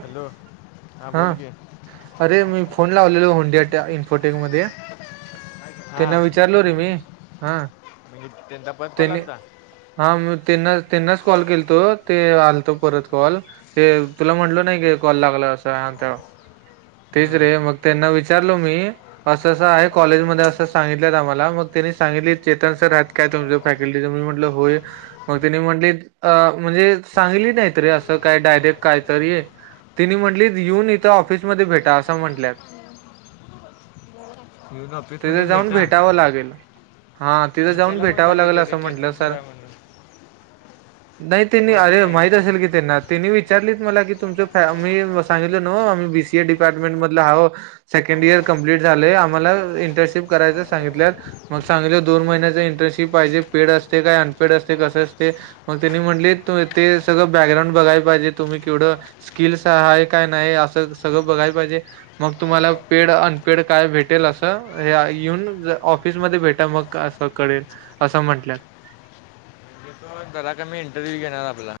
Hello. हां हा बोल की अरे मी फोन लावलेलो होंडिया त्या इन्फोटेक मध्ये हां त्यांना विचारलो रे मी हा. म्हणजे त्यांचा परत कॉल त्यांनी आलता. हा मी त्यांना त्यांनाच कॉल केल तो ते आलतो परत कॉल हे तुला म्हटल नाही की कॉल लागला असं आता तेच हां रे मग त्यांना विचार. म्हंटलो मी अस असं आहे कॉलेज मधे अस सांगितल्यात आम्हाला मग त्यांनी सांगितलीत चेतन सर आहेत काय? फॅकल्टीच मी म्हंटलो होय मग त्यांनी म्हंटलीत अ म्हणजे सांगितली नाही रे अस काय डायरेक्ट. कायतरी त्यांनी म्हंटलीत येऊन इथं ऑफिसमध्ये भेटा असं म्हंटल्यात. [inaudible] ऑफिसमध्ये तिथे जाऊन भेटा भेटावं लागेल. हा तिथं मग जाऊन त्याला कोण भेटावं लागल सांगितले ते असं म्हंटलं केतन सर आहे म्हणून नाही त्यांनी ओळखीच अरे आहे का माहित ते असेल की त्यांना त्यांनी विचार मला की तुमचं मी सांगितलं न्हवं मी बी सी ए डिपार्टमेंट मधला हाव सेकंड इयर कमप्लिट कमप्लिट झालाय आम्हाला इंटरशिप करायच सांगितल्यात मग सांगितलं दोन महिन्याचं इंटरशिप पाहिजे पे का अनपेड असते कस असते मग त्यांनी म्हणले ते सगळं बॅकग्राउंड बघाय पाहिजे तुम्हीवक का नाही अस सगळं बघा पाजे मग तुम्हालाड काय भेटेल अस येन ऑफिसमध्ये भेट मग अस करल अस म्ह म्ह बरा का मी इंटरव्ह्यू घेणार आपला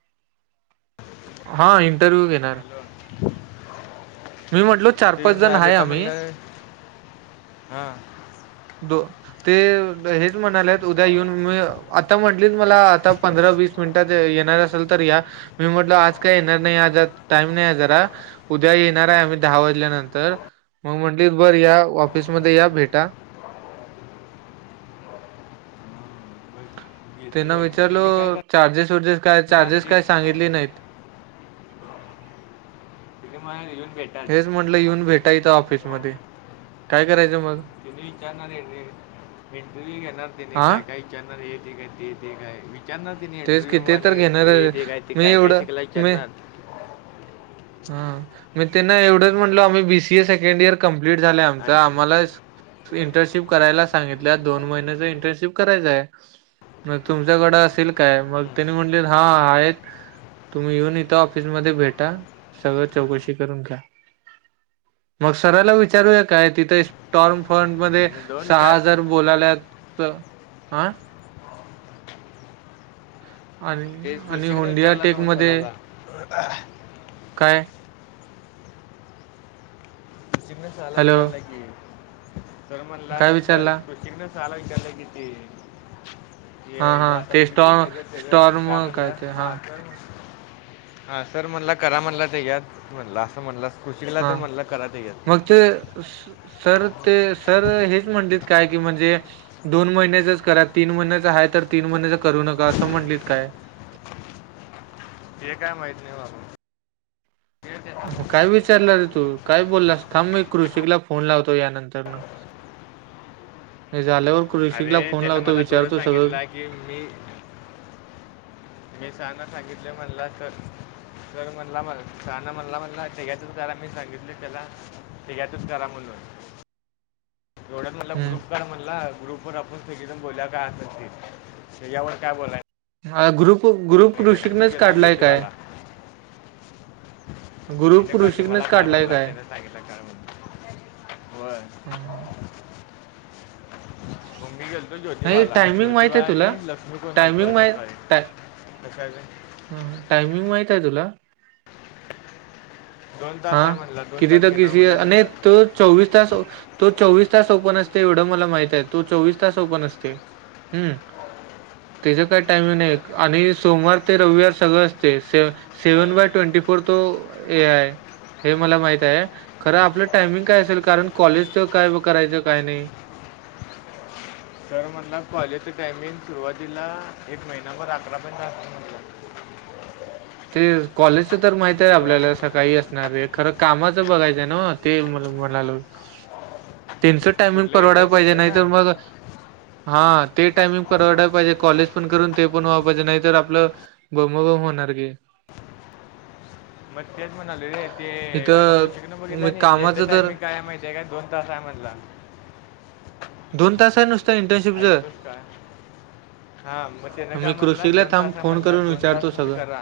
हा इंटरव्ह्यू घेणार हॅलो मी म्हटलो चार पाच जण आहे आम्ही हा दो ते हेच म्हणालेत उद्या येऊन मी आता म्हटलीच मला आता पंधरा वीस ये अस या मी म्हटल आज काय येणार नाहीाम नाही ज उद्या येणार आहे आम्ही दहा वाजल्यानंतर मग म्हंटली बर या ऑफिसमध्येध्ये या भेटा मग तेन येते वाटतं विचारल त्यांनी काय चार्जेस वर्जेस काय करणार चार्जेस ते काय सांगितली नाहीत तिने मला येऊन भेटाच हेच म्हटलं येऊन भेटायचं ऑफिस मध्ये काय करायचं मग ारणार इंटरव्ह घेणारने हा काय काय विचारणार ते ते काय त्यांना तिने तेच ड्रीम किती आणि तर घेणार हे जे काय ते मी काय काय एवढं शिकलाय मी त्यांना हा मी त्यांना एवढंच म्हटलो आम्ही BCA second year complete झालंय आमच आणि आम्हाला इंटर्नशिप करायला सांगितल्या दोन महिन्याच इंटर्नशिप करायचंय मग तुमच्याकडें असेल काय मग त्यांनी म्हटले हा आहेत तुम्ही येऊन इथं ऑफिसमध्येध्ये भेटा सगळं चौकशी करून घ्या मग सराला विचारूया काय तिथं्टॉर्म फंट मध्ये मग दोन सहा काय हजार बोलाल्या हा आणि ते आणि कृषिकने होंडिया विचारला ना टेक मग मध्ये सराला काय त चिग्नस आला हॅलो विचारला की सर म्हनला काय सर विचारला तोिनस सल गडे किती ये हा हा आता ते स्टॉ बघितलं त्याच त्याचं स्टॉर्म काय ते हा म्हणलं हा सर म्हणला करा म्हणला ते यात म्हणला असं म्हणलं खुश केला तर हा म्हणला कराात यात मग ते सर ते सर हेच म्हणतात काय की म्हणजे दोन महिन्याचच करा तीन महिन्याच आहे तर तीन महिन्याच करू नका असं म्हटलीत काय हे काय माहित नाही बाबाू मग काय विचारलं रे तू काय बोललास थांब मी कृषिकला फोन लावतो यानंतरन [unintelligible] हे झाल अरे त्यान मला थोडं सांगितलं की मी मी सांग सांगितलं मला तर तरर म्हणला म साना म्हणला म्हणला तेग्याचच करा मी सांगितले त्याला तेग्यातच करा म्हणून [unintelligible] एवढ्यात म्हटला ग्रुप कर म्हणला ग्रुपवर आपण सजन बोलल्या काय अस ते तर यावर काय बोलाय हा ग्रुप ग्रुप कृषीनेच गेलतो काढलाय काय ज्योतिबाला मी ग्रुप न काल मला कृषिकनेच काळ काढलाय म्हणला काय त्याने सांगितलं काळ म्हण होय नाही [unintelligible] मग् मी गेलतो ज्योतिबाला टायमिंग माहित ज्योतिबा आहे आणि तुला लक्ष्मी कोण आलतो अं काळी हा टायमिंग माहित आहे तुला दोन हा तास आहे म्हणला दोन किती तास तर घेणार किस म्हणला मी आणि करतो तो चोवीस तास तो चोवीस स तास ओपन असते एवढं मला माहित आहे तो चोवीस तास ओपन असते हम् त्याच काय टायमिंग आहे आणि सोमवार ते रविवार सगळं असते सेव्हन बाय ट्वेंटी फोर तो ए आहे हे मला माहित आहे खरं आपलं टायमिंग काय असेल, कारण कॉलेजच काय करायचं काय नाही तरर म्हटलं कॉलेजचं टायमिंग सुरुवातीला एक महिनाभर अकरापर्ंत जास्त म्हटलं ते कॉलेजच तर माहित आहे सरांनी आपल्याला बोलला सकाळी असणार हां आहे खरं कामाचं बघायचं ना ते म म्ह तीनच टायमिंग कुठलं परवडाला पाहिजे इंटर्नशिपचं नाही ना तर मग हा ते टायमिंग परवडाला पाहिजे, कॉलेज पण करून ते पण व्हा पाहिजे नाही तर आपलं बोंबाबोंब होणार की मग तेच म्हणाल रे ते आता इथं पुशिकन मी बघितलं नाही त्यांचा कामाचं तर टायमिंग काय आहे माहिती आहे काय दोन तास आहे म्हण ला दोन तास नुस ऐकतोस का हा मग ते न का मी म्हटला कृषीला दोन थांब तास फोन म्हटला करून दोन तास विचारतो तुम्ही सगळं. करा.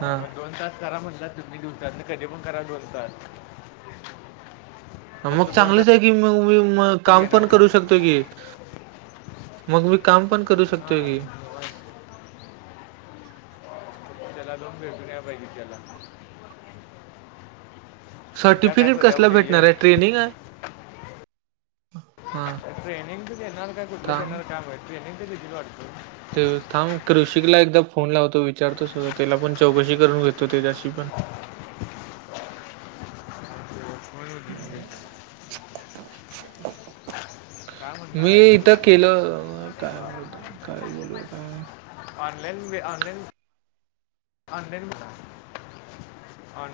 हां, मग दोन तास करा म्हणला तुम्ही दिवसात कधी पण करा दोन तास मग फक्त दोन चांगलंच आहे की मग, मी तास काम घेणार पण करू शकतो की मग मी काम पण करू शकतोय हां की, काय पाहिजे त्याला उद्या काय सर्टिफिकेट करूया कसला उद्या ये भेटणार आहे, ट्रेनिंग आहे हां, ट्रेनिंग तर देणार का कुठलं थांब देणार काय ट्रेनिंग तर किथ वाटतो. ते थांब कृषिकला एकदा फोन लावतो विचारतो सुद त्याला पण चौकशी करून घेतो त्याच्याशी पण हो काय म्हणणार मी इथं आहे केलं हो कायता काय बोलूता ऑनलाईन व ऑनलाईन ऑंदन मिला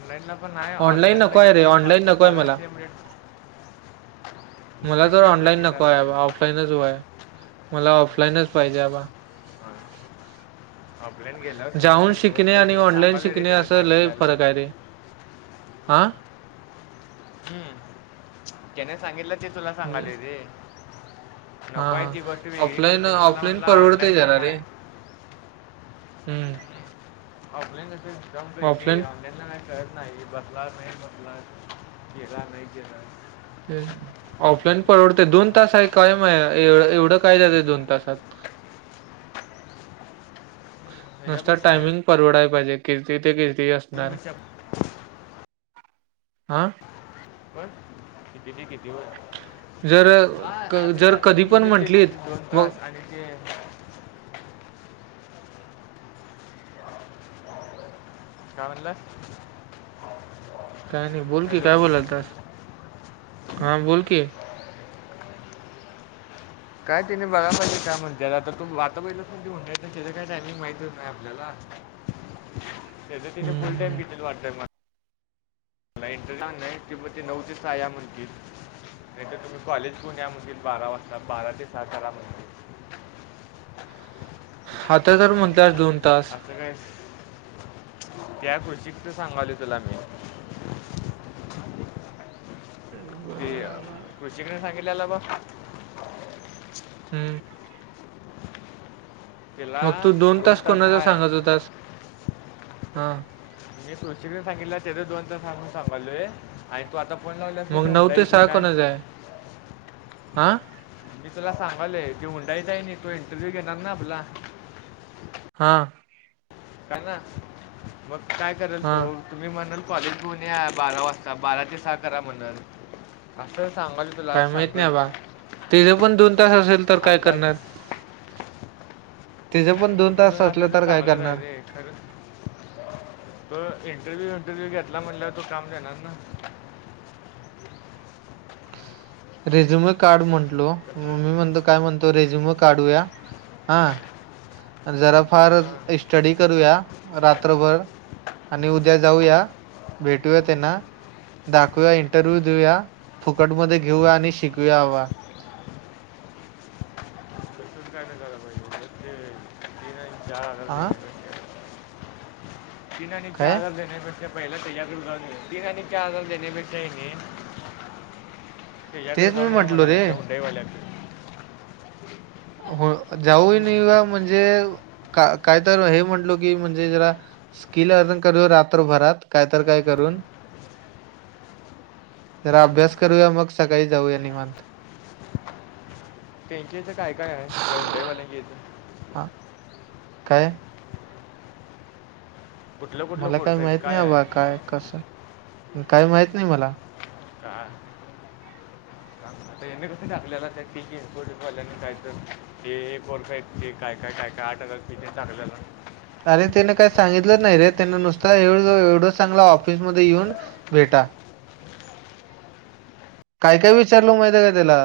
ऑनलाईन ला पण आहे ऑनलाईन ऑनलाइनला नको आहे रे किती ऑनलाईन पाच ते नको आहे मला साडेशे मिनिट मला तर रेट ऑनलाईन नको सांगितलेला आहे बा असेल ऑफलाईनचय मला ऑफलाईनच पाहिजे अबा हम आपल्यान गेलं जाऊन समस्तेश्वर शिकणे तर आणि तिला ऑनलाईन सांगालं रे शिकणे तिने असं सांगितल्यालं आ हम्म जने सांगितलं ते तुला सांगाले तेे हा हा खरं ऑफलाईन, त्याने मला ऑफलाईन म्हणला परवडतय ऑनलाईन पण तेला रे आहे हम्म ऑफलाईन कसे ऑफलाईन ऑनलाईन ला नाही कर. नाही बसला नाही बसला, गेला नाही गेला. ऑफलाईन परवडते दोन तास आहे. कायम आहे ए एवढं काय जातं दोन तासात त्याच्या नसत पैसे आहे टायमिंग परवडाय पाहिजे किती ते किती अस तपश आह होय किती ते किती वय जर हा क- आता ते जर आता कधी पण बघितले ते म्हंटलीत दोन मग तास आणि ते काय म्हणालास काय नाही बोल की, काय बोलालतास? हा बोलकी काय तिने बघाय पाहिजे काय म्हणते आता तू आता बहिला कोण उद्याच टायमिंग काय माहतीच नाही आपल्याला त्या तर तिने हम्म फुल हम्म टाइम घितीला वाटतय मला मला इंटर ला नाही तिब ते नऊ ते सहाया म्हणतील [inaudible] नाही तरर तुम्ही कॉलेज पुण्या या म्हणती बारा वाजता बारा ते सात [inaudible] आरा म्हणे आता तर म्हणतात दोन तास असं काय त्या कृष [unintelligible] कच सांगालोय तुला मी ते कु्चिकने सांगितलेला बा [unintelligible] हम्म तिला मग तू दोन तास कोणाचा सांगात होतास. हा मी सृशिकने सांगितलं तेथ दोन तास सांगून सांभालोय आणि तू आता [unintelligible] मग नऊ ते सहा कोणाच आहे. मी तुला सांगाल ती हुंडाईच आहे ना तू इंटरव्ह्यू घेणार ना आपला, हा का ना मग काय करेल हा तो तुम्ही म्हणाल कॉलेज गुणे बारा वाजता बारा ते सहा करा म्हण असं सांगाल तुला काय माहीत सांगल नाही बा तिथे पण दोन तास असेल तर काय अंदाज करणार. तिचं दोन पण तास असल्या असलं तर काय चांगलंच आहे करणार र खरं त इंटरव्हू इंटरव्ह्यू घेतला म्हणल्यावर तो काम देणार ना. रेझ्युम काड म्हटलो कसं म मी म्हणतो काय म्हणतो रेझ्युम काढूया. हा जरा फार हां स्टडी करूया रात्रभर आणि उद्या जाऊया भेटूया. त्यांना दाखवूया इंटरव्ह्यू देऊया. फुकटमध्ये घेऊया आणि शिकयावा. तसंच काय नाही करायला पाहिजे उगाच ते तीन आणि चार हजार आ जिना नाही चॅदल देणे म [inaudible] अा पहिला क कु ती हनी का देने बेने [inaudible] ते याकडे तेच मी जाऊन या म्हटलो रे म्हणालीव ईवाल्या [inaudible] हो जाऊ नाही का हम्म, म्हणजे कायत हे म्हटलो की म्हणजे जरा स्किल अर्निंग कर रात्रभरात कायत काय करून जरा अभ्यास हम्म. करूया मग सकाळी जाऊया निवांत. टंकी याचं काय काय आहे त्या हंडाईवाल्यांकीथ [inaudible] हा काय कुठलं कुठलं मला काही कोर्स आहेत माहित नाही काय अबा आहे काय कसं काय माहित नाही मला, का. आता कस टाकलेलाल्यायच ते एक वर्फा आहेत ते काय काय [inaudible] काय काय आठ तिथे चगलं ना [inaudible] आणि त्या काही सांगितलंच नाही रे त्यांना नुसता एवढं चांगला ऑफिस मध्ये येऊन भेटा. ह काय काय विचारल माहित आहे का, त्याला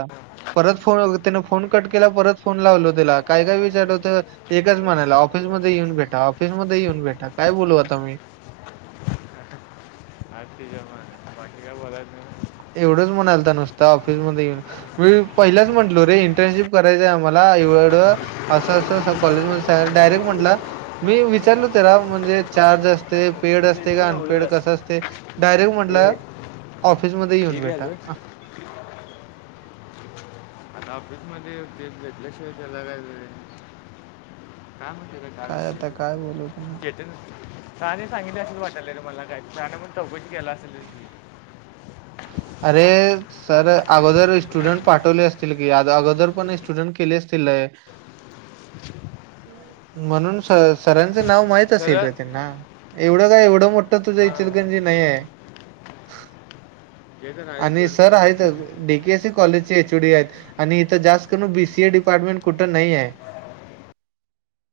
परत फोन त्याने फोन कट केला परत फोन लावलो त्याला काय काय विचारलंत एकाच म्हणायला ऑफिस ऑफिस मध्ये येऊन भेटा ऑफिसमध्ये येऊन भेटा काय बोलू आता म्ही आख ज म [inaudible] एवढंच म्हणाल तर नुसता ऑफिसमध्येध्ये येेऊन मी पहिलाच म्हटलो रे इंटर्नशिप करायचंय आम्हाला अस अस कॉलेज मध्ये सांग डायरेक्ट म्हंट मी विचारल त्याला म्हणजे चार्ज अस पेड पेंटू असते. अनपेड मावलेला कस असते. डायरेक्ट म्हट हे हे ऑफि मध्ये येऊन ठीक आहे भेटा. लो आता ऑफिसमध्ये ते घेेतल्याशिवाय त्याला काय. काय म्ह का का काय विष आता काय बोलू त्यांना येत ना [inaudible] राणे सांगितले अस वाटले ल मला काय आता म्हून चौकशी केला असेल त अरे सर अगोदर शोधून स्टुडंट काढलं. पाठवले असतील की, अज अ अगोदर म्हणे स्टुडन्ट केले असतील लय म्हणून स सरा ते नाव माहित असेल खरं रे त्यांना एवढं काय एवढं मोठ तुझं हां इचलकरंजी नाही ये. ते तर आहे आणि सोड सर आहेतचं डी के सी कॉलेजचे एच ओ डी आहेत आणि इथ जास्त करून बी सी ए डिपार्टमेंट कुठ नाहीये. [inaudible]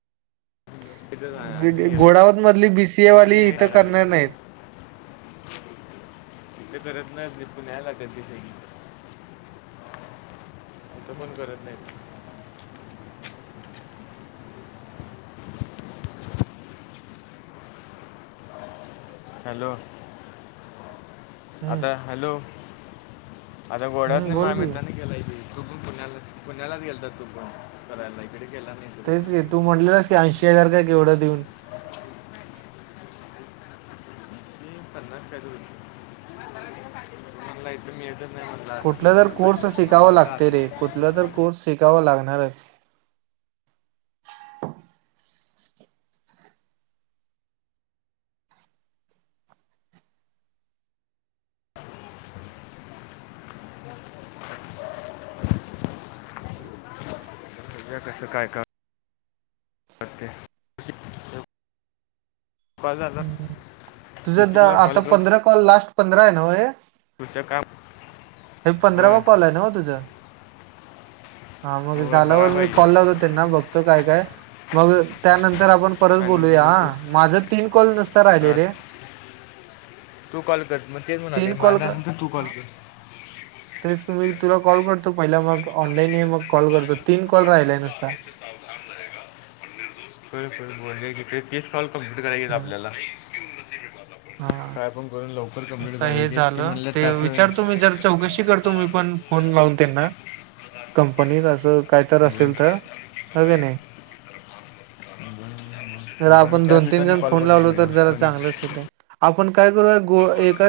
ते तर आहे आणि घोडावत मधली बी सी ए वाली ते इथं काय आहे करणार नाहीत. ते. ते करत नाय पुण्याला करते सगळी इथं पण करत नाहीत. हॅलो हम्म आता हॅलो आता हम्म गोड्यातनी बोल माया की मितरानी केलाय की तु पण पुण्याला पुण्यालाच गेलता तो पण करायला इकड केला नाही तू तेच ग तू म्हटलंस की ऐशी हजार काय केवढं देऊन [inaudible] हं पन्नास काय तरी होतं तो म्हणला इथं मी येत नाय म्हटला आता कुठला तर तुम्हाला कोर्स पाहिजे [unintelligible] का? द्यावं लागणारच. बघूया कसं काय का कॉल झाला तुझं द कृषिकला आता पंधरा कॉल, लास्ट पंधरा आहे न्हवं हे? तूच काम हे पंधरावा होय कॉल हाय न्हवं तुझा? हा मग होय बघा झाल्यावर मी कॉल पाहिजे लावतो त्यांना. बघतो काय काय मग त्यानं तर आपण परत आणि बोलूया मग तू हा माझं तीन कॉल नुसत राहिले हा, रे. तू कॉल कर मग. तेच म्हणाले तीन कॉल माझा क- नंतर तू कॉल हा, कर. तेच कि, मी तुला कॉल करतो पहिला. मग ऑनलाईन ये मग कॉल करतो तीन कॉल राहिलाय नुसता. [inaudible] खरं खरं बोल की ते तीस कॉल कमप्लीट करायचीेत हम्म. आपल्याला. हा काय पण करून लवकर कम्प्लीट आता हे करायचे आहेत. झालं. म्हणले ते तास विचारतो मी जर चौकशी करतो मी पण फोन लावून त्यांना कंपनीत असं काय तर दोन असेल तर हाय की नाही? बरं, जर बरं. हो का मी आपण चहा दोन तीन पिताना जण कॉल फोन करतो लावलो तर तुला जरा लगेच चांगलंच [unintelligible] आपण काय करूया गो एका